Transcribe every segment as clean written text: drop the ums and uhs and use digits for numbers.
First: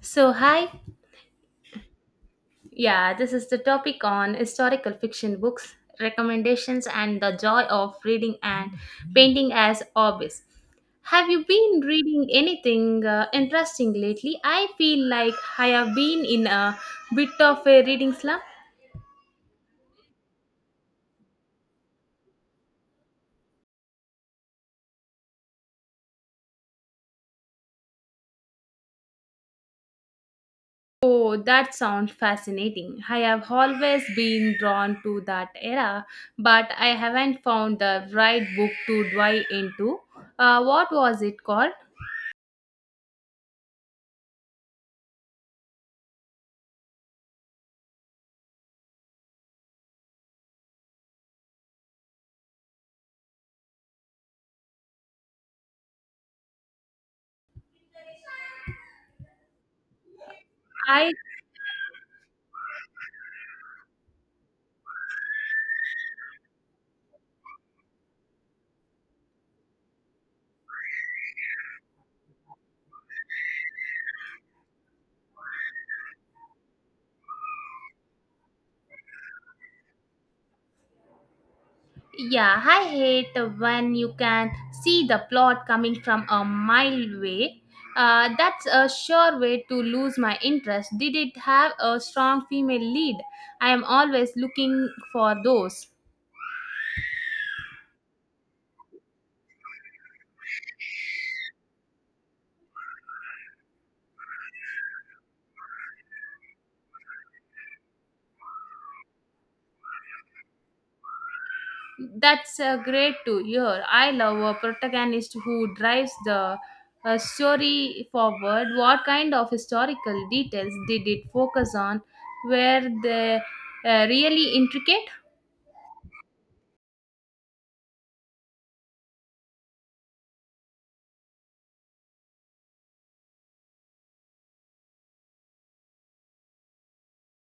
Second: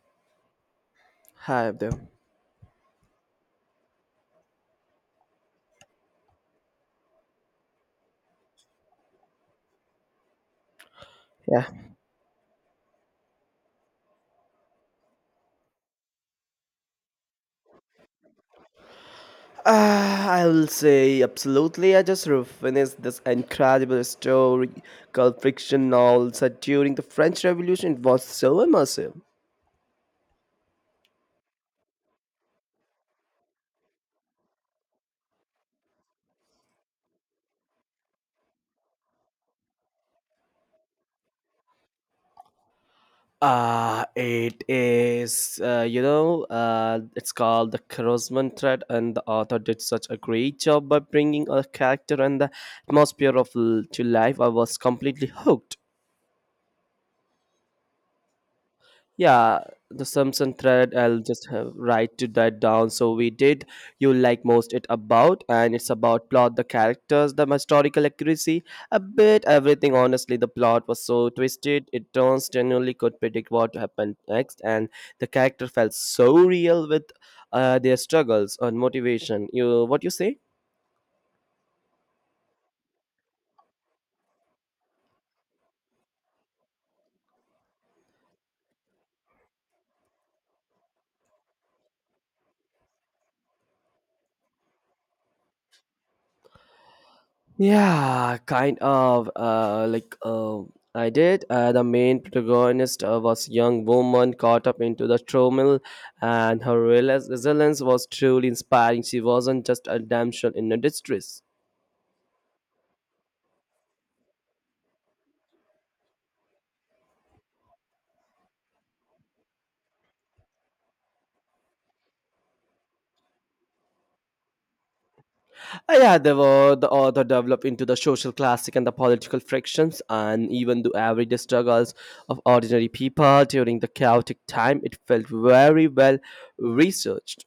So, hi. Hi, Abdul. Yeah, this is the topic on historical fiction books, recommendations, and the joy of reading and painting as hobbies. Have you Yeah. been reading anything interesting lately? I feel like I have been in a bit of a reading slump. I'll say absolutely. I just finished this incredible story called Friction Novel set during the French Revolution. It was so immersive. Oh, that sounds fascinating. I have always been drawn to that era, but I haven't found the right book to dive into. What was it called? It is, it's called The Crosman Thread, and the author did such a great job by bringing a character and the atmosphere of to life. I was completely hooked. Yeah, the Samson thread, I I'll just have write to that down. So we did you like most it about, and it's about plot, the characters, the historical accuracy, a bit everything. Honestly, the plot was so twisted, it turns genuinely could predict what happened next, and the character felt so real with their struggles and motivation. You, what you say? Yeah, I hate when you can see the plot coming from a mile away. That's a sure way to lose my interest. Did it have a strong female lead? I am always looking for those. Yeah, kind of. I did. The main protagonist was a young woman caught up into the turmoil, and her resilience was truly inspiring. She wasn't just a damsel in a distress. That's great to hear. I love a protagonist who drives the story forward. What kind of historical details did it focus on? Were they really intricate? Yeah, there were the author developed into the social classic and the political frictions, and even the everyday struggles of ordinary people during the chaotic time. It felt very well researched.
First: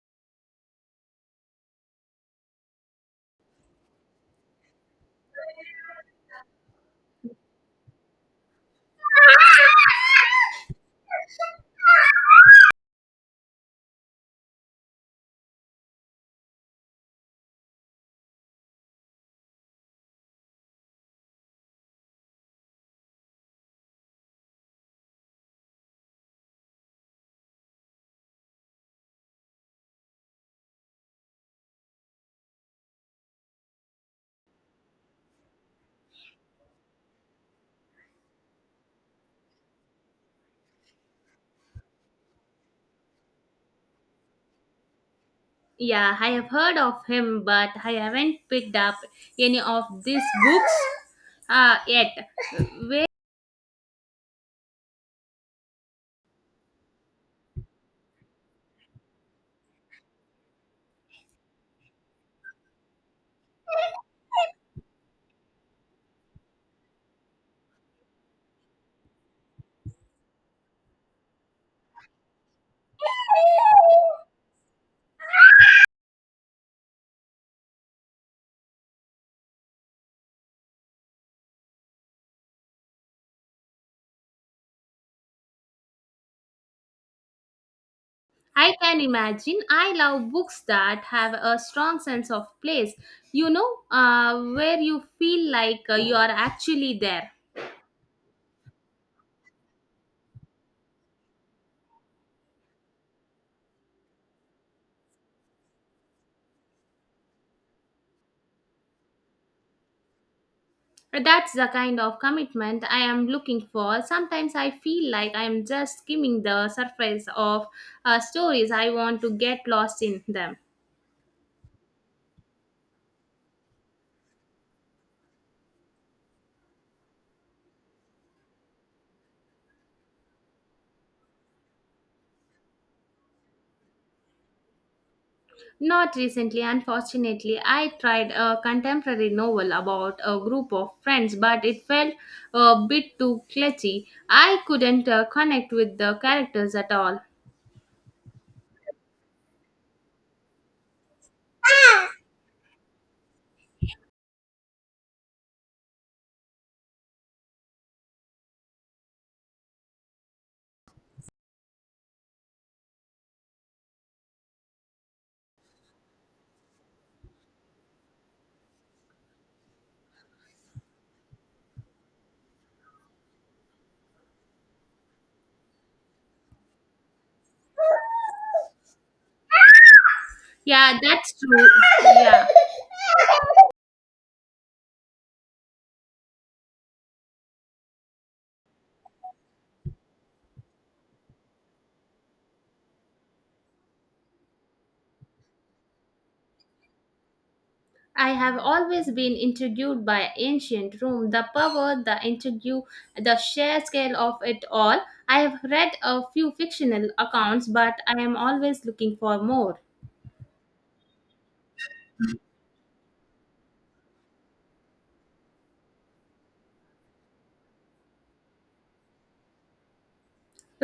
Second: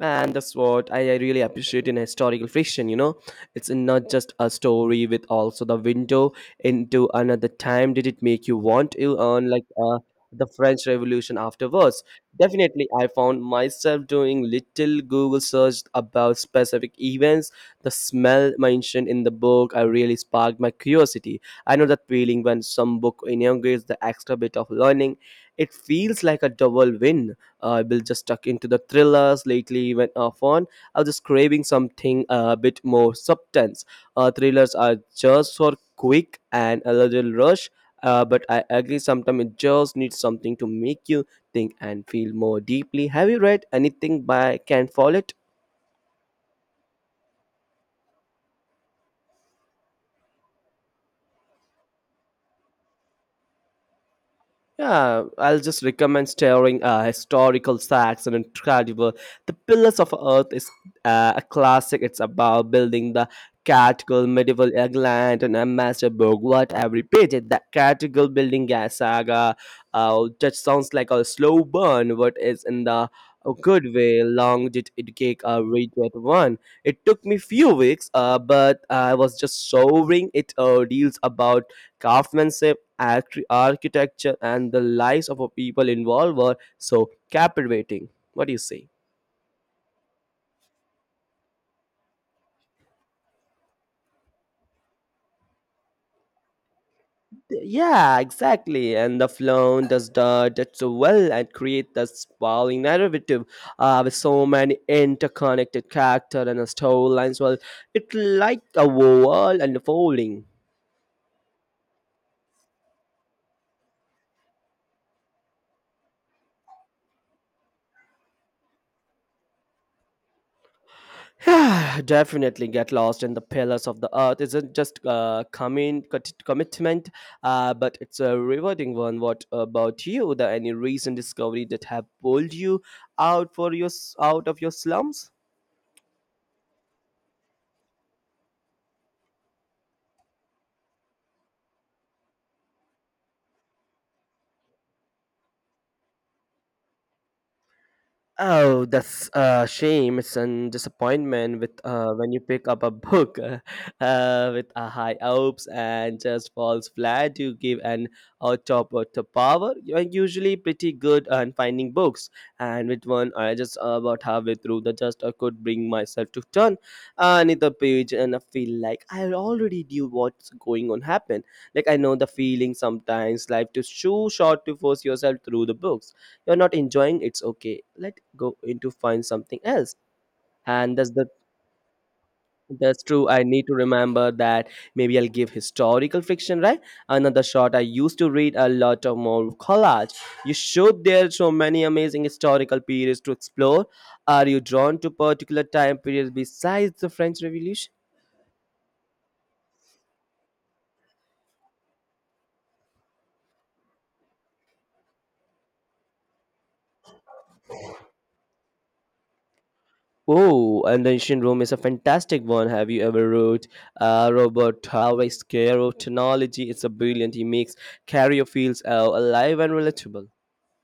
And that's what I really appreciate in historical fiction, you know, it's not just a story with also the window into another time. Did it make you want to earn like the French Revolution afterwards? Definitely, I found myself doing little Google search about specific events. The smell mentioned in the book, I really sparked my curiosity. I know that feeling when some book inaugurates the extra bit of learning. It feels like a double win. I will just stuck into the thrillers lately, even fun. I was just craving something a bit more substance. Thrillers are just for quick and a little rush, but I agree sometimes it just needs something to make you think and feel more deeply. Have you read anything by Ken Follett? Yeah, I have heard of him, but I haven't picked up any of these books yet. Yeah, I'll just recommend staring historical sacks and incredible. The Pillars of Earth is a classic. It's about building the cathedral, medieval England, and a master. What every page is that cathedral building saga. That sounds like a slow burn, but it's in the good way. Long did it take a read that one. It took me few weeks, but I was just showing. It deals about craftsmanship, architecture, and the lives of a people involved were so captivating. What do you I say? can imagine. I love books that have a strong sense of place, you know, where you feel like you are actually there. Yeah, exactly. And the film does the does so well and create this sprawling narrative with so many interconnected character and storylines. Well, it's like a world unfolding. That's the kind of commitment I am looking for. Sometimes I feel like I am just skimming the surface of stories. I want to get lost in them. Definitely get lost in the pillars of the earth isn't just commitment, but it's a rewarding one. What about you? The any recent discovery that have pulled you out for your out of your slums? Not recently, unfortunately. I tried a contemporary novel about a group of friends, but it felt a bit too clutchy. I couldn't connect with the characters at all. Oh, that's a shame. It's a disappointment with when you pick up a book with a high hopes and just falls flat. You give an out of power. You are usually pretty good on finding books, and with one, I just about halfway through the just I could bring myself to turn another page, and I feel like I already knew what's going on happen. Like I know the feeling sometimes. Life is too short to force yourself through the books you're not enjoying. It's okay let go into find something else. And Yeah, that's the that's true. Yeah. That's true, I need to remember that. Maybe I'll give historical fiction right another shot. I used to read a lot of more collage. You showed there so many amazing historical periods to explore. Are you drawn to particular time periods besides the French Revolution? I have always been intrigued by ancient Rome, the power, the intrigue, the sheer scale of it all. I have read a few fictional accounts, but I am always looking for more. Oh, and the ancient Rome is a fantastic one. Have you ever read Robert Harvey's Care of Technology? It's a brilliant. He makes career fields alive and relatable.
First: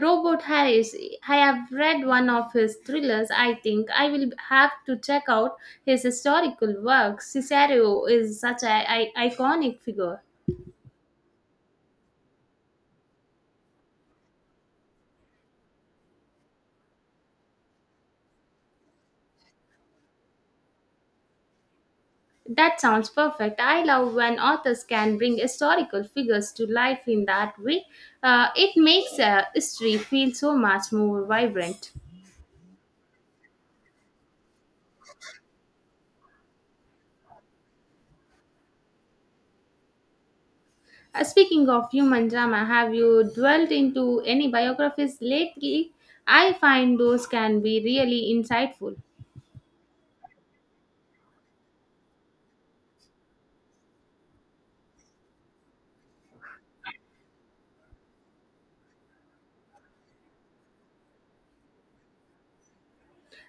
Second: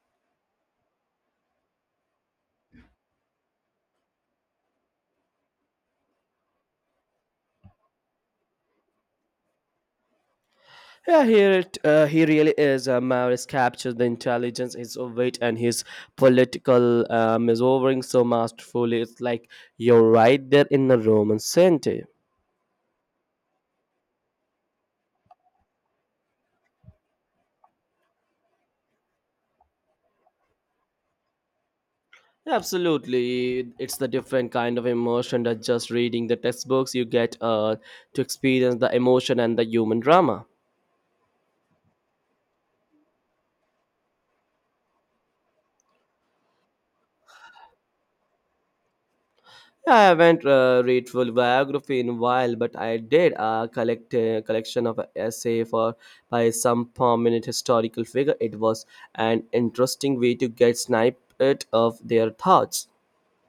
Robert Harris, I have read one of his thrillers. I think I will have to check out his historical work. Cicero is such an iconic figure. Yeah, here it he really is. Maris captures the intelligence, his wit, and his political maneuvering so masterfully. It's like you're right there in the Roman Senate. That sounds perfect. I love when authors can bring historical figures to life in that way. It makes history feel so much more vibrant. Absolutely, it's the different kind of emotion that just reading the textbooks you get to experience the emotion and the human drama. Speaking of human drama, have you dwelled into any biographies lately? I find those can be really insightful. I haven't read full biography in a while, but I did a collection of essay for by some prominent historical figure. It was an interesting way to get snippet of their thoughts.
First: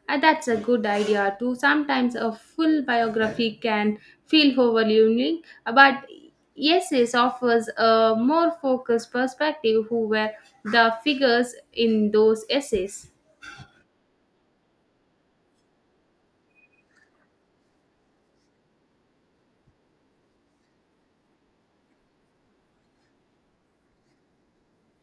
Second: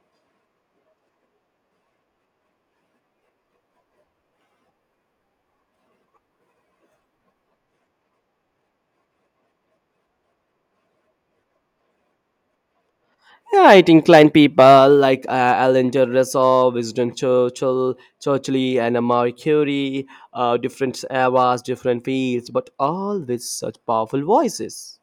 That's a good idea too. Sometimes a full biography can feel overwhelming, but Essays offers a more focused perspective who were the figures in those essays. Yeah, it inclined people like Alan Dershowitz, Winston Churchill, and Marie Curie, different eras, different fields, but all with such powerful voices.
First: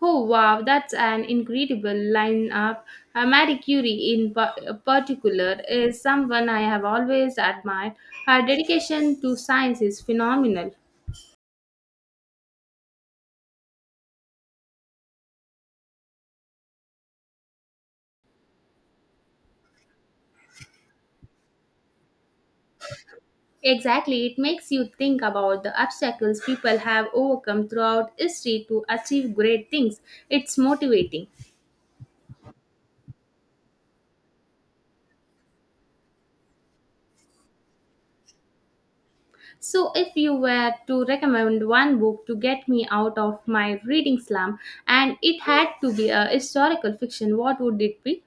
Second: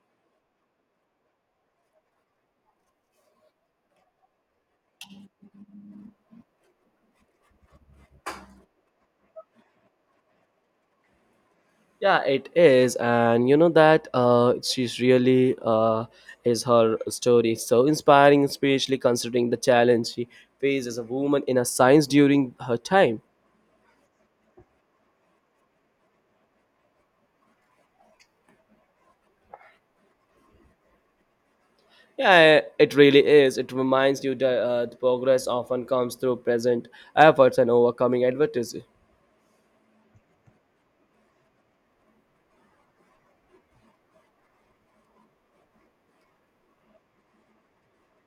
Oh wow, that's an incredible lineup. Marie Curie, in particular, is someone I have always admired. Her dedication to science is phenomenal. Yeah, it is, and you know that she's really is her story so inspiring, especially considering the challenge she faced as a woman in a science during her time. Exactly, it makes you think about the obstacles people have overcome throughout history to achieve great things. It's motivating. Yeah, it really is. It reminds you that the progress often comes through present efforts and overcoming adversity. So, if you were to recommend one book to get me out of my reading slump and it had to be a historical fiction, what would it be?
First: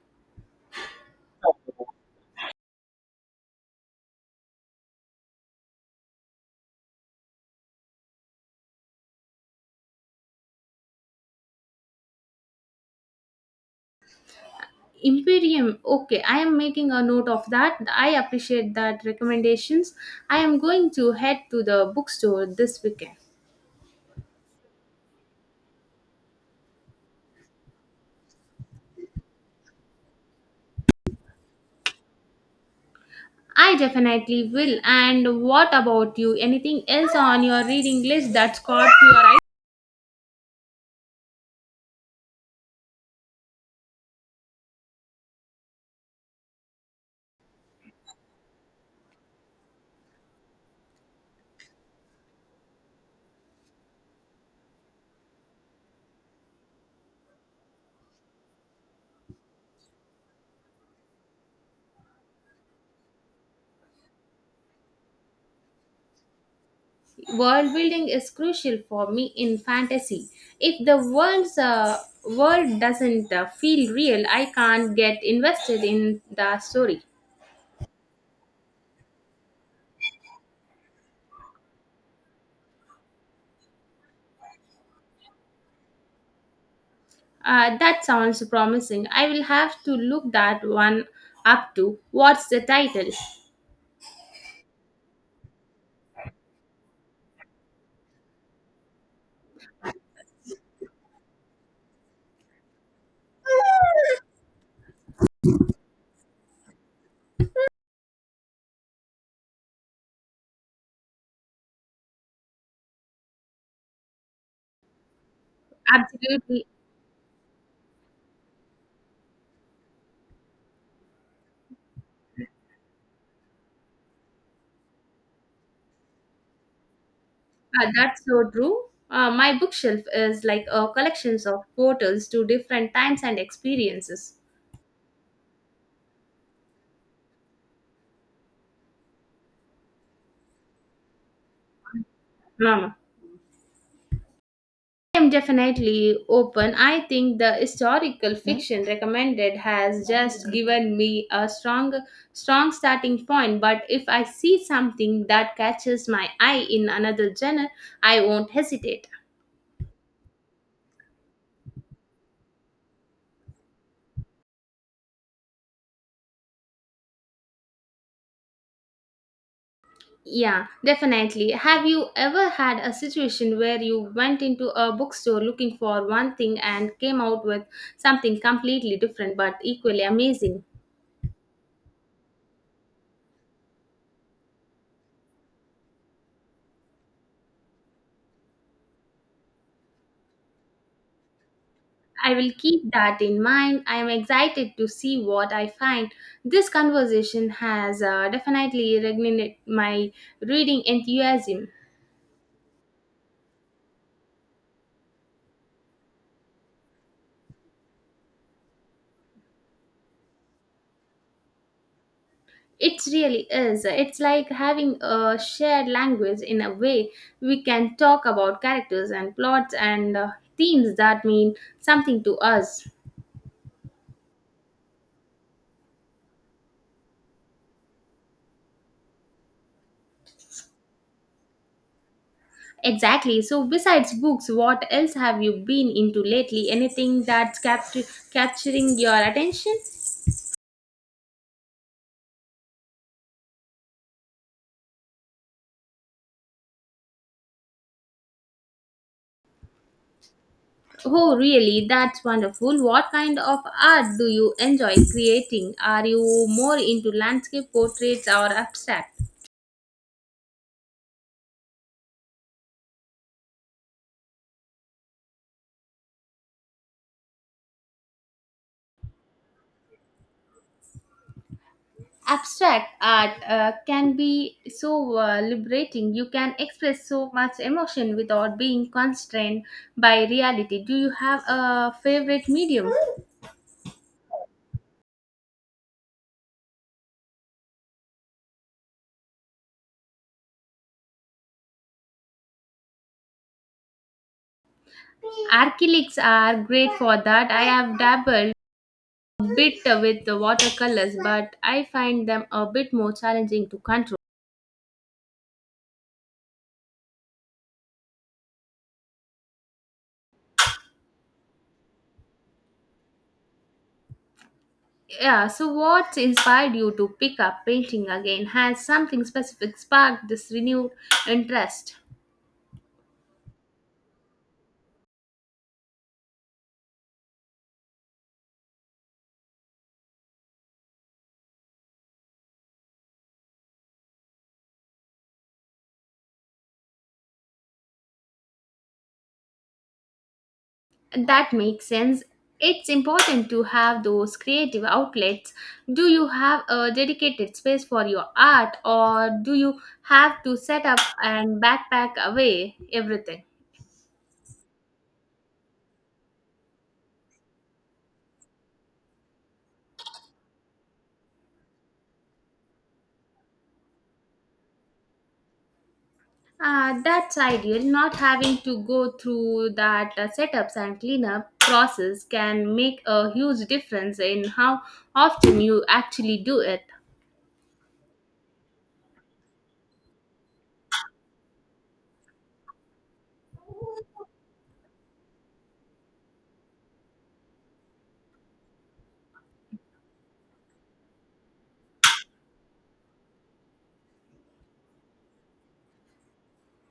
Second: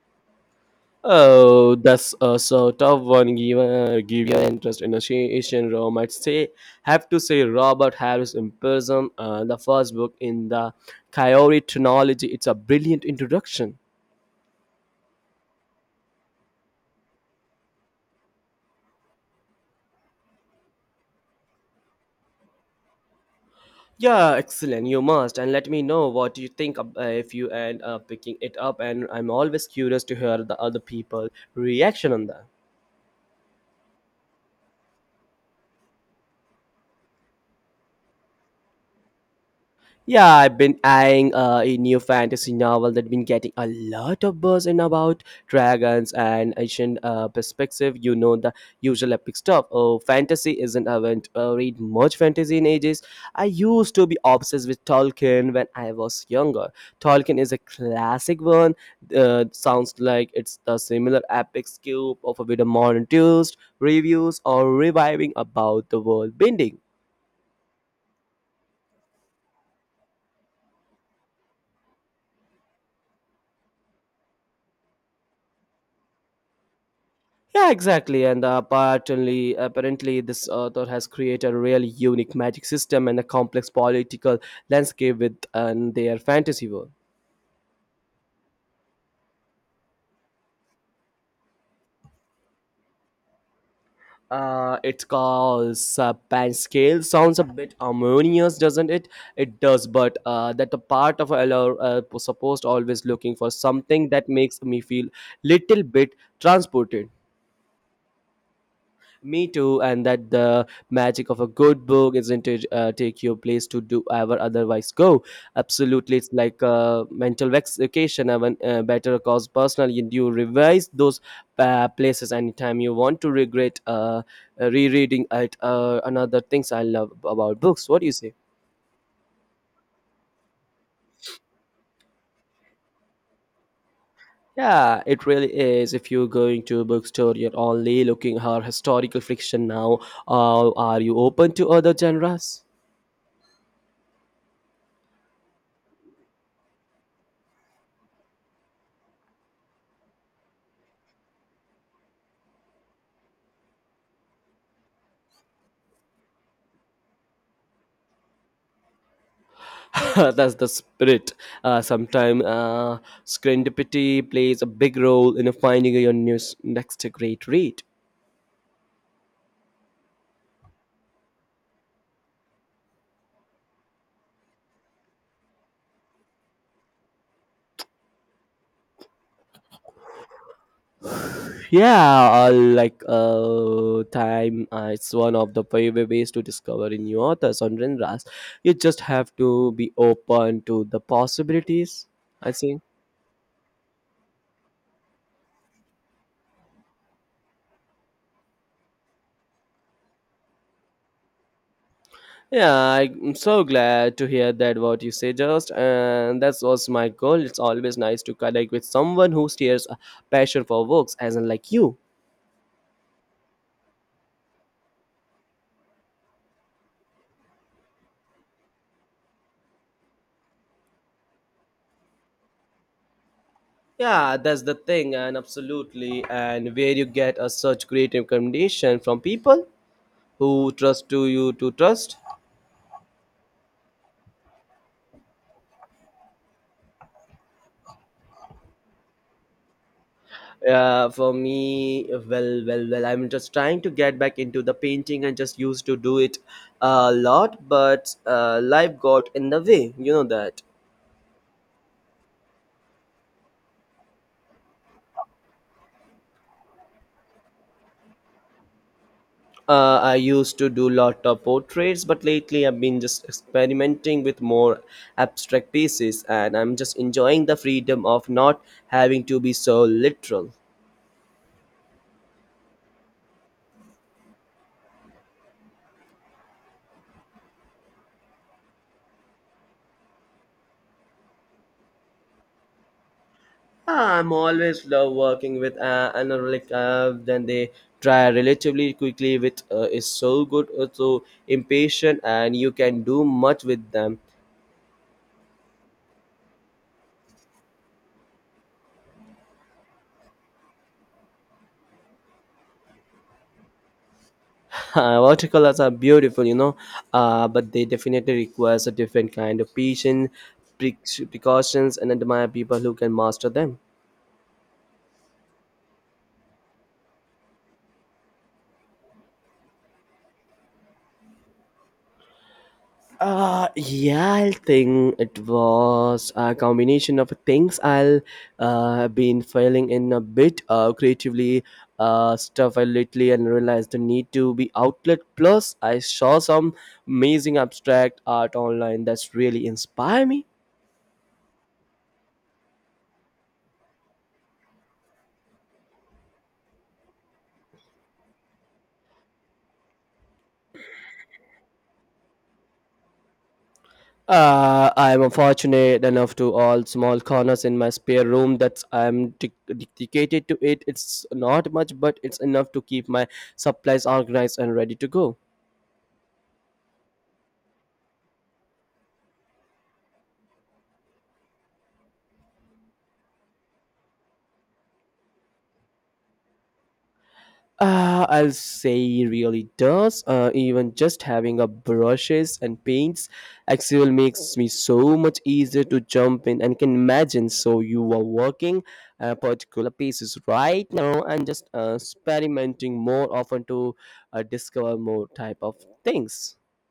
Oh, that's a sort of one given give your interest in Asian Rome. I'd say have to say Robert Harris in the first book in the Coyote Chronology. It's a brilliant introduction. Imperium. Okay, I am making a note of that. I appreciate that recommendations. I am going to head to the bookstore this weekend. Yeah, excellent. You must and let me know what you think if you end up picking it up. And I'm always curious to hear the other people' reaction on that. I definitely will. And what about you? Anything else on your reading list that's caught your eye? Yeah, I've been eyeing a new fantasy novel that's been getting a lot of buzz in about dragons and ancient perspective. You know the usual epic stuff. Oh, fantasy isn't I haven't read much fantasy in ages. I used to be obsessed with Tolkien when I was younger. Tolkien is a classic one. Sounds like it's the similar epic scope of a bit of modern twist, reviews, or reviving about the world bending. World building is crucial for me in fantasy. If the world's world doesn't feel real, I can't get invested in the story. Yeah, exactly. And apparently, this author has created a really unique magic system and a complex political landscape with their fantasy world. That sounds promising. I will have to look that one up to. What's the title? It's called Saban Scale. Sounds a bit harmonious, doesn't it? It does, but that the part of a LR, supposed always looking for something that makes me feel little bit transported. Me too, and that the magic of a good book isn't it take your place to do ever otherwise go. Absolutely, it's like Absolutely. a mental vacation, even better cause personal. You revise those places anytime you want to regret rereading it. Another things I love about books. Ah, What do you that's say? so true. My bookshelf is like a collections of portals to different times and experiences. Yeah, it really is. If you're going to a bookstore, you're only looking her historical fiction now. Are you open to other genres? Mama. I am definitely open. I think the historical fiction recommended has just given me a strong starting point, but if I see something that catches my eye in another genre, I won't hesitate. That's the spirit. Sometimes serendipity plays a big role in finding your news, next great read. Yeah, definitely. Have you ever had a situation where you went into a bookstore looking for one thing and came out with something completely different but equally amazing? Yeah, time, it's one of the favorite ways to discover in new authors on Renras. You just have to be open to the possibilities, I will I think. keep that in mind. I am excited to see what I find. This conversation has definitely reignited my reading enthusiasm. Yeah, I'm so glad to hear that what you say just and that was my goal. It's always nice to connect with someone who shares a passion for books as in like you. It really is. It's like having a shared language in a way we can talk about characters and plots and themes that mean something to us. Yeah, that's the thing, and absolutely, and where you get a such great recommendation from people who trust to you to trust. Exactly. So, besides books, what else have you been into lately? Anything that's capturing your attention? For me, well, I'm just trying to get back into the painting. I just used to do it a lot, but life got in the way. You know that. Oh, really? That's wonderful. What kind of art do you enjoy creating? Are you more into landscape portraits or abstract? I used to do lot of portraits, but lately I've been just experimenting with more abstract pieces, and I'm just enjoying the freedom of not having to be so literal. Abstract art can be so liberating. You can express so much emotion without being constrained by reality. Do you have a favorite medium? I'm always love working with Anurag. Then they try relatively quickly with is so good, so impatient, and you can do much with them. Acrylics are great for that. I have dabbled a bit with the watercolors, but I find them a bit more challenging to control. Watercolors are beautiful, you know, but they definitely requires a different kind of patience, pre- precautions, and admire people who can master them. Yeah, so what inspired you to pick up painting again? Has something specific sparked this renewed interest? Yeah, I think it was a combination of things. I'll been failing in a bit creatively stuff I lately and realized the need to be outlet. Plus, I saw some amazing abstract art online that's really inspire me. That makes sense. It's important to have those creative outlets. Do you have a dedicated space for your art, or do you have to set up and backpack away everything? I'm fortunate enough to all small corners in my spare room that I'm dedicated to it. It's not much, but it's enough to keep my supplies organized and ready to go. That's ideal. Not having to go through that setups and cleanup process can make a huge difference in how often you actually do it. I'll say really does. Even just having a brushes and paints, Excel makes me so much easier to jump in and can imagine. So you are working particular pieces right now and just experimenting more often to discover more type of things.